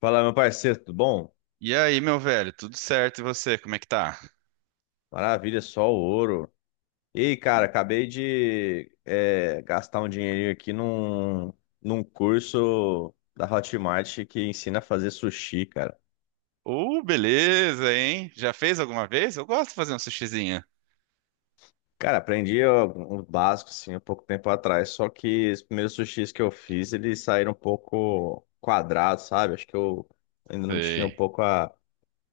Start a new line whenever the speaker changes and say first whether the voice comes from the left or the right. left: Fala, meu parceiro, tudo bom?
right: E aí, meu velho, tudo certo? E você, como é que tá?
left: Maravilha, só o ouro. Ei, cara, acabei de gastar um dinheirinho aqui num curso da Hotmart que ensina a fazer sushi, cara.
right: Beleza, hein? Já fez alguma vez? Eu gosto de fazer um sushizinho.
left: Cara, aprendi ó, um básico, assim, há pouco tempo atrás, só que os primeiros sushis que eu fiz, eles saíram um pouco quadrados, sabe? Acho que eu ainda não tinha um
right: Sei.
left: pouco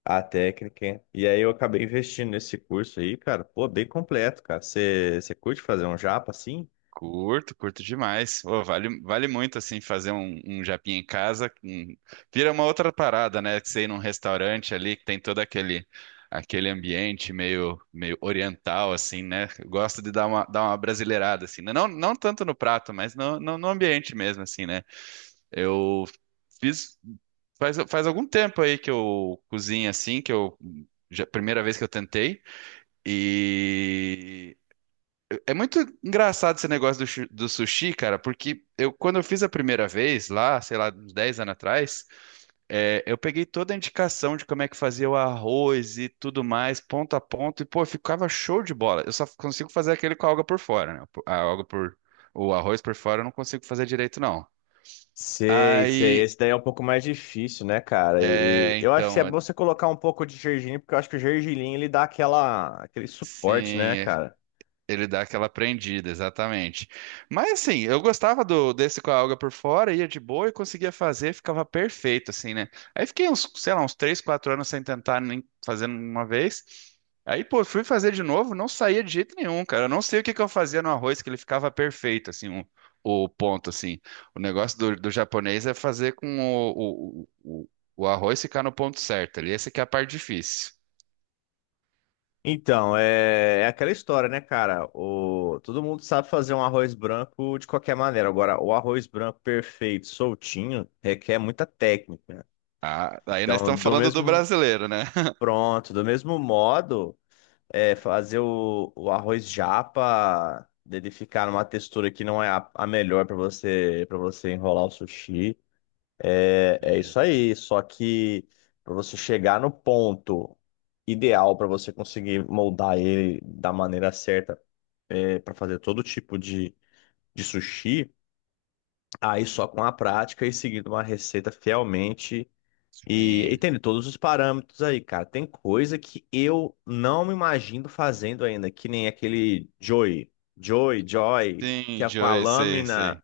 left: a técnica. Hein? E aí eu acabei investindo nesse curso aí, cara. Pô, bem completo, cara. Você curte fazer um japa assim?
right: Curto, curto demais. Ô, vale, vale muito, assim, fazer um japinha em casa. Vira uma outra parada, né? Que você ir num restaurante ali, que tem todo aquele ambiente meio oriental, assim, né? Eu gosto de dar uma brasileirada, assim, né? Não, não tanto no prato, mas no ambiente mesmo, assim, né? Eu fiz faz algum tempo aí que eu cozinho assim, primeira vez que eu tentei. E é muito engraçado esse negócio do sushi, cara, porque eu quando eu fiz a primeira vez lá, sei lá, uns 10 anos atrás, eu peguei toda a indicação de como é que fazia o arroz e tudo mais, ponto a ponto, e pô, ficava show de bola. Eu só consigo fazer aquele com a alga por fora, né? A alga por o arroz por fora eu não consigo fazer direito, não.
left: Sei, sei.
right: Aí,
left: Esse daí é um pouco mais difícil, né, cara? E
right: é,
left: eu acho que é
right: então,
left: bom você colocar um pouco de gergelim, porque eu acho que o gergelim ele dá aquele suporte, né,
right: sim,
left: cara?
right: ele dá aquela prendida, exatamente. Mas assim, eu gostava do desse com a alga por fora, ia de boa e conseguia fazer, ficava perfeito, assim, né? Aí fiquei uns, sei lá, uns 3, 4 anos sem tentar nem fazendo uma vez. Aí, pô, fui fazer de novo, não saía de jeito nenhum, cara. Eu não sei o que que eu fazia no arroz que ele ficava perfeito, assim, o ponto, assim. O negócio do japonês é fazer com o, o, o o arroz ficar no ponto certo ali. Essa que é a parte difícil.
left: Então, é, é aquela história, né, cara? O, todo mundo sabe fazer um arroz branco de qualquer maneira. Agora, o arroz branco perfeito, soltinho, requer muita técnica.
right: Ah, aí nós
left: Então,
right: estamos
left: do
right: falando do
left: mesmo,
right: brasileiro, né?
left: pronto, do mesmo modo. É, fazer o arroz japa, dele ficar numa textura que não é a melhor para você enrolar o sushi. É, é
right: Sim.
left: isso aí. Só que para você chegar no ponto ideal para você conseguir moldar ele da maneira certa para fazer todo tipo de sushi, aí só com a prática e seguindo uma receita fielmente. E
right: Sim,
left: tem de todos os parâmetros aí, cara. Tem coisa que eu não me imagino fazendo ainda, que nem aquele Joy, Joy, que
right: sim,
left: é com a
right: Joey, sei,
left: lâmina.
right: sei.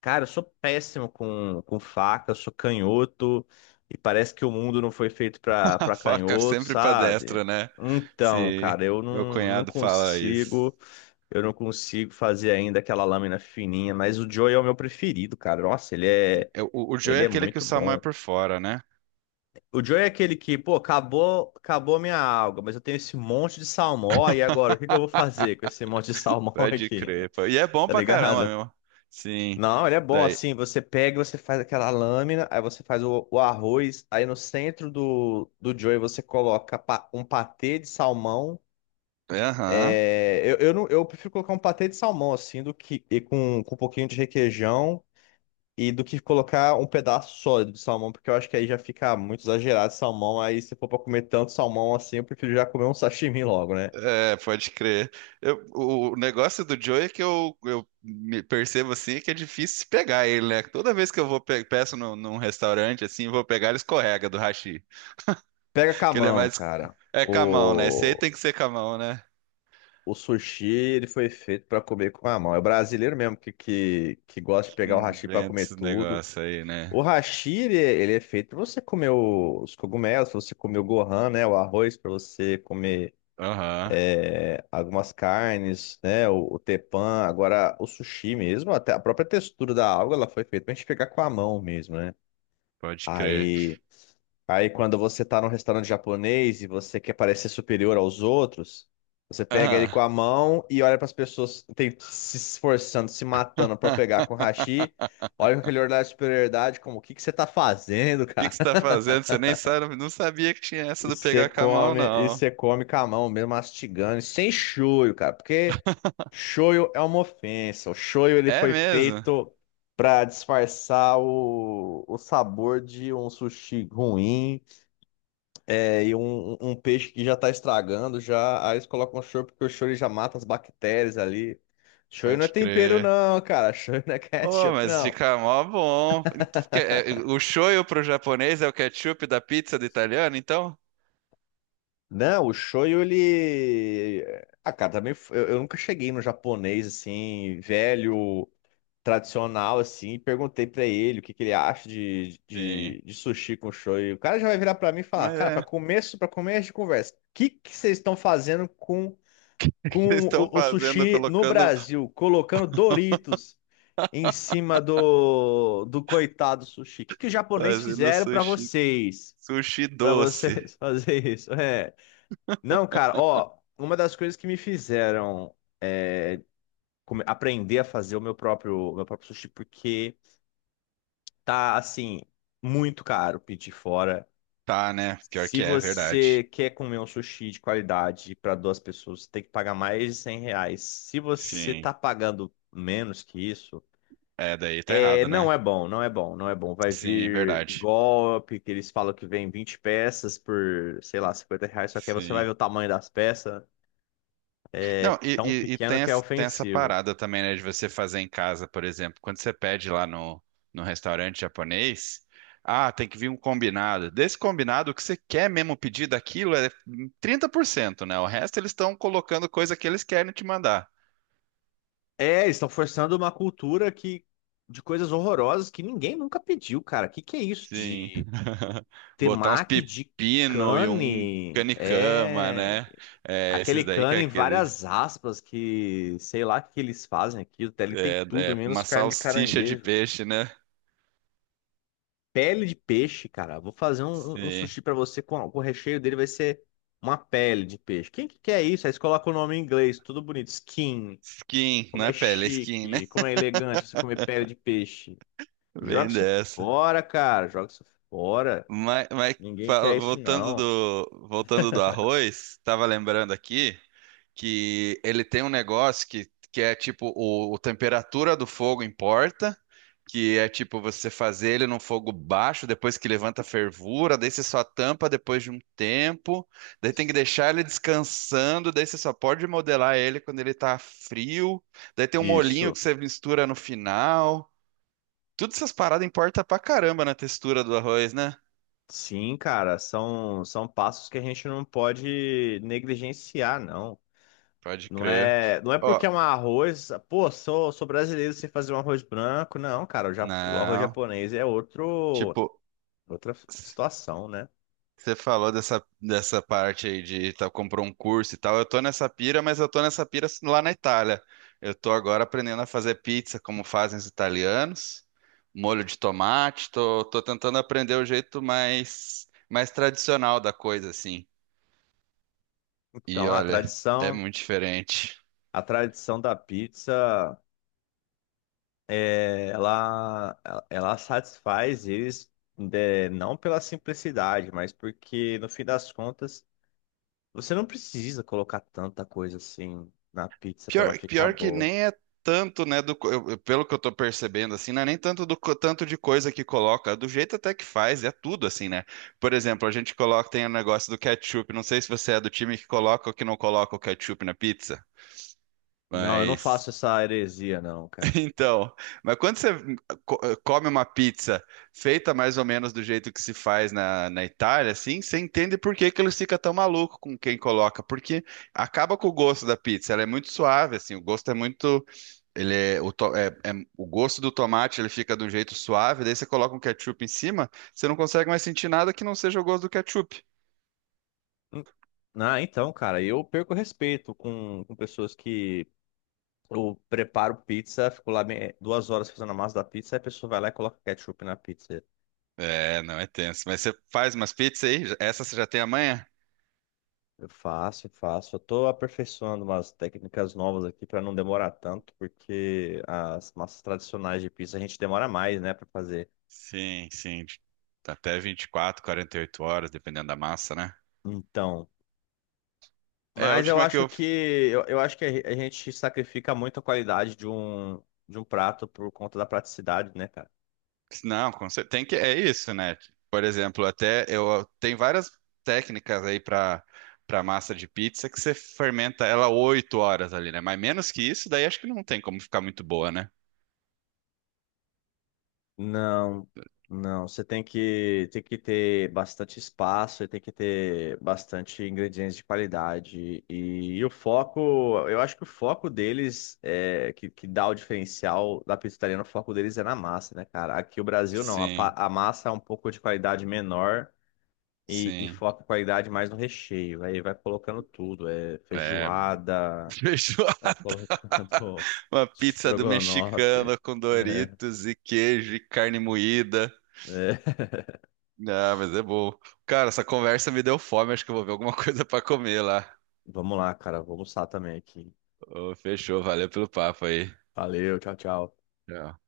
left: Cara, eu sou péssimo com faca, eu sou canhoto, e parece que o mundo não foi feito
right: A
left: pra
right: faca é
left: canhoto,
right: sempre pra
left: sabe?
right: destra, né?
left: Então,
right: Se
left: cara, eu
right: Meu
left: não, não
right: cunhado fala isso.
left: consigo, eu não consigo fazer ainda aquela lâmina fininha, mas o Joy é o meu preferido, cara. Nossa,
right: O Joey
left: ele
right: é
left: é
right: aquele que o
left: muito
right: Samu é
left: bom.
right: por fora, né?
left: O Joey é aquele que, pô, acabou, acabou a minha alga, mas eu tenho esse monte de salmão, e agora, o que que eu vou fazer com esse monte de salmão
right: Pode
left: aqui?
right: crer, pô. E é bom
left: Tá
right: pra caramba,
left: ligado?
right: meu. Sim.
left: Não, ele é bom
right: Daí.
left: assim, você pega, e você faz aquela lâmina, aí você faz o arroz, aí no centro do Joey você coloca um patê de salmão.
right: Aham.
left: É, não, eu prefiro colocar um patê de salmão assim, do que e com um pouquinho de requeijão e do que colocar um pedaço sólido de salmão, porque eu acho que aí já fica muito exagerado o salmão. Aí se for pra comer tanto salmão assim, eu prefiro já comer um sashimi logo, né?
right: É, pode crer. O negócio do Joey é que eu me percebo assim que é difícil pegar ele, né? Toda vez que peço num restaurante assim, vou pegar ele escorrega do hashi.
left: Pega com a
right: Que ele é
left: mão,
right: mais.
left: cara.
right: É camão, né? Esse aí
left: O,
right: tem que ser camão, né?
left: o sushi, ele foi feito pra comer com a mão. É o brasileiro mesmo que gosta de pegar o hashi pra
right: Inventa
left: comer
right: esse
left: tudo.
right: negócio aí, né?
left: O hashi, ele é feito pra você comer os cogumelos, pra você comer o gohan, né? O arroz, pra você comer
right: Aham,
left: é, algumas carnes, né? O tepan, agora o sushi mesmo, até a própria textura da alga, ela foi feita pra gente pegar com a mão mesmo, né?
right: pode crer.
left: Aí, aí quando você tá num restaurante japonês e você quer parecer superior aos outros, você pega ele
right: Aham.
left: com a mão e olha pras pessoas tem, se esforçando, se matando pra pegar com o hashi,
right: O
left: olha com aquele olhar de superioridade, como o que que você tá fazendo,
right: que que
left: cara?
right: você tá fazendo? Você nem sabe, não sabia que tinha essa do pegar camão,
left: E
right: não.
left: você come com a mão mesmo, mastigando, e sem shoyu, cara, porque shoyu é uma ofensa. O shoyu ele
right: É
left: foi
right: mesmo?
left: feito pra disfarçar o sabor de um sushi ruim é, e um peixe que já tá estragando, já. Aí eles colocam shoyu porque o shoyu ele já mata as bactérias ali. Shoyu não é
right: Pode
left: tempero
right: crer.
left: não, cara. Shoyu não é
right: Oh,
left: ketchup
right: mas
left: não.
right: fica mó bom. Então, o shoyu pro japonês é o ketchup da pizza do italiano, então?
left: Não, o shoyu ele Ah, cara, também eu nunca cheguei no japonês assim, velho tradicional, assim, e perguntei pra ele o que, que ele acha
right: Sim.
left: de sushi com shoyu. O cara já vai virar pra mim e falar,
right: Mas
left: cara, pra
right: é,
left: começo, para começo de conversa, o que, que vocês estão fazendo
right: vocês
left: com
right: estão
left: o
right: fazendo,
left: sushi no
right: colocando,
left: Brasil? Colocando Doritos em cima do coitado sushi. O que, que os japoneses
right: fazendo
left: fizeram pra
right: sushi,
left: vocês?
right: sushi
left: Pra
right: doce.
left: vocês fazer isso? É. Não, cara, ó, uma das coisas que me fizeram aprender a fazer o meu próprio sushi, porque... Tá, assim, muito caro pedir fora.
right: Tá, né? Pior
left: Se
right: que é,
left: você
right: verdade.
left: quer comer um sushi de qualidade para 2 pessoas, você tem que pagar mais de R$ 100. Se você
right: Sim.
left: tá pagando menos que isso,
right: É, daí tá
left: é,
right: errado, né?
left: não é bom, não é bom, não é bom. Vai
right: Sim,
left: vir
right: verdade.
left: golpe, que eles falam que vem 20 peças por, sei lá, R$ 50, só que aí você vai
right: Sim.
left: ver o tamanho das peças,
right: Não, e,
left: tão
right: e, e
left: pequeno
right: tem,
left: que é
right: essa- tem essa
left: ofensivo.
right: parada também, né, de você fazer em casa, por exemplo. Quando você pede lá no restaurante japonês, ah, tem que vir um combinado. Desse combinado, o que você quer mesmo pedir daquilo é 30%, né? O resto eles estão colocando coisa que eles querem te mandar.
left: É, eles estão forçando uma cultura que, de coisas horrorosas que ninguém nunca pediu, cara. Que é isso
right: Sim.
left: de
right: Botar uns
left: Temaki de
right: pepino e um
left: cane
right: canicama,
left: é
right: né? É,
left: aquele
right: esses daí que é
left: cane em
right: aquele.
left: várias aspas que sei lá o que que eles fazem aqui. Até ele tem
right: É,
left: tudo,
right: é
left: menos
right: uma
left: carne de
right: salsicha de
left: caranguejo.
right: peixe, né?
left: Pele de peixe, cara. Vou fazer um
right: Sim.
left: sushi pra você com o recheio dele vai ser uma pele de peixe. Quem que quer isso? Aí você coloca o nome em inglês, tudo bonito. Skin.
right: Skin,
left: Como
right: não é
left: é
right: pele, é skin, né?
left: chique, como é elegante você comer pele de peixe. Joga
right: Bem
left: isso
right: dessa.
left: fora, cara. Joga isso fora.
right: Mas
left: Ninguém quer isso,
right: voltando
left: não.
right: do, voltando do arroz, tava lembrando aqui que ele tem um negócio que é tipo o temperatura do fogo importa. Que é tipo você fazer ele num fogo baixo, depois que levanta a fervura, daí você só tampa depois de um tempo, daí tem que deixar ele descansando, daí você só pode modelar ele quando ele tá frio, daí tem um molhinho
left: Isso.
right: que você mistura no final. Todas essas paradas importam pra caramba na textura do arroz, né?
left: Sim, cara, são passos que a gente não pode negligenciar, não.
right: Pode
left: Não
right: crer.
left: é, não é
right: Ó,
left: porque é um arroz, pô, sou brasileiro sem fazer um arroz branco, não, cara, o, o arroz
right: não.
left: japonês é outro,
right: Tipo.
left: outra situação, né?
right: Você falou dessa parte aí de tá, comprou um curso e tal. Eu tô nessa pira, mas eu tô nessa pira lá na Itália. Eu tô agora aprendendo a fazer pizza como fazem os italianos, molho de tomate. Tô tentando aprender o jeito mais, mais tradicional da coisa, assim. E
left: Então,
right: olha, é muito diferente.
left: a tradição da pizza, é, ela satisfaz eles, é, não pela simplicidade, mas porque no fim das contas você não precisa colocar tanta coisa assim na pizza pra ela
right: Pior,
left: ficar
right: pior que
left: boa.
right: nem é tanto, né, do, pelo que eu tô percebendo, assim, não é nem tanto do tanto de coisa que coloca, do jeito até que faz, é tudo assim, né? Por exemplo, a gente coloca, tem o negócio do ketchup, não sei se você é do time que coloca ou que não coloca o ketchup na pizza,
left: Não, eu não
right: mas,
left: faço essa heresia, não, cara.
right: então, mas quando você co- come uma pizza feita mais ou menos do jeito que se faz na Itália, assim, você entende por que que eles ficam tão malucos com quem coloca, porque acaba com o gosto da pizza, ela é muito suave, assim, o gosto é muito, ele é, o, to- é- é- o gosto do tomate ele fica de um jeito suave, daí você coloca um ketchup em cima, você não consegue mais sentir nada que não seja o gosto do ketchup.
left: Hum, Ah, então, cara, eu perco respeito com pessoas que eu preparo pizza, fico lá 2 horas fazendo a massa da pizza, aí a pessoa vai lá e coloca ketchup na pizza.
right: É, não é tenso. Mas você faz umas pizzas aí? Essa você já tem amanhã?
left: Eu faço, eu faço. Eu tô aperfeiçoando umas técnicas novas aqui pra não demorar tanto, porque as massas tradicionais de pizza a gente demora mais, né, pra fazer.
right: Sim, sim. Tá. Até 24, 48 horas, dependendo da massa, né?
left: Então.
right: É, a
left: Mas eu
right: última que
left: acho
right: eu,
left: que eu acho que a gente sacrifica muito a qualidade de um prato por conta da praticidade, né, cara?
right: não, tem que é isso, né? Por exemplo, até eu tem várias técnicas aí para massa de pizza que você fermenta ela 8 horas ali, né? Mas menos que isso, daí acho que não tem como ficar muito boa, né?
left: Não, não. Você tem que ter bastante espaço e tem que ter bastante ingredientes de qualidade. E o foco, eu acho que o foco deles é que dá o diferencial da pizza italiana, o foco deles é na massa, né, cara? Aqui o Brasil não, a,
right: Sim,
left: a massa é um pouco de qualidade menor. E
right: sim.
left: foca a qualidade mais no recheio. Aí vai colocando tudo. É
right: É,
left: feijoada,
right: feijoada.
left: vai colocando
right: Uma pizza do
left: estrogonofe.
right: mexicano com
left: É,
right: Doritos e queijo e carne moída.
left: é.
right: Ah, mas é bom. Cara, essa conversa me deu fome. Acho que eu vou ver alguma coisa pra comer lá.
left: Vamos lá, cara. Vou almoçar também aqui.
right: Ô, fechou, valeu pelo papo aí.
left: Valeu, tchau, tchau.
right: Tchau.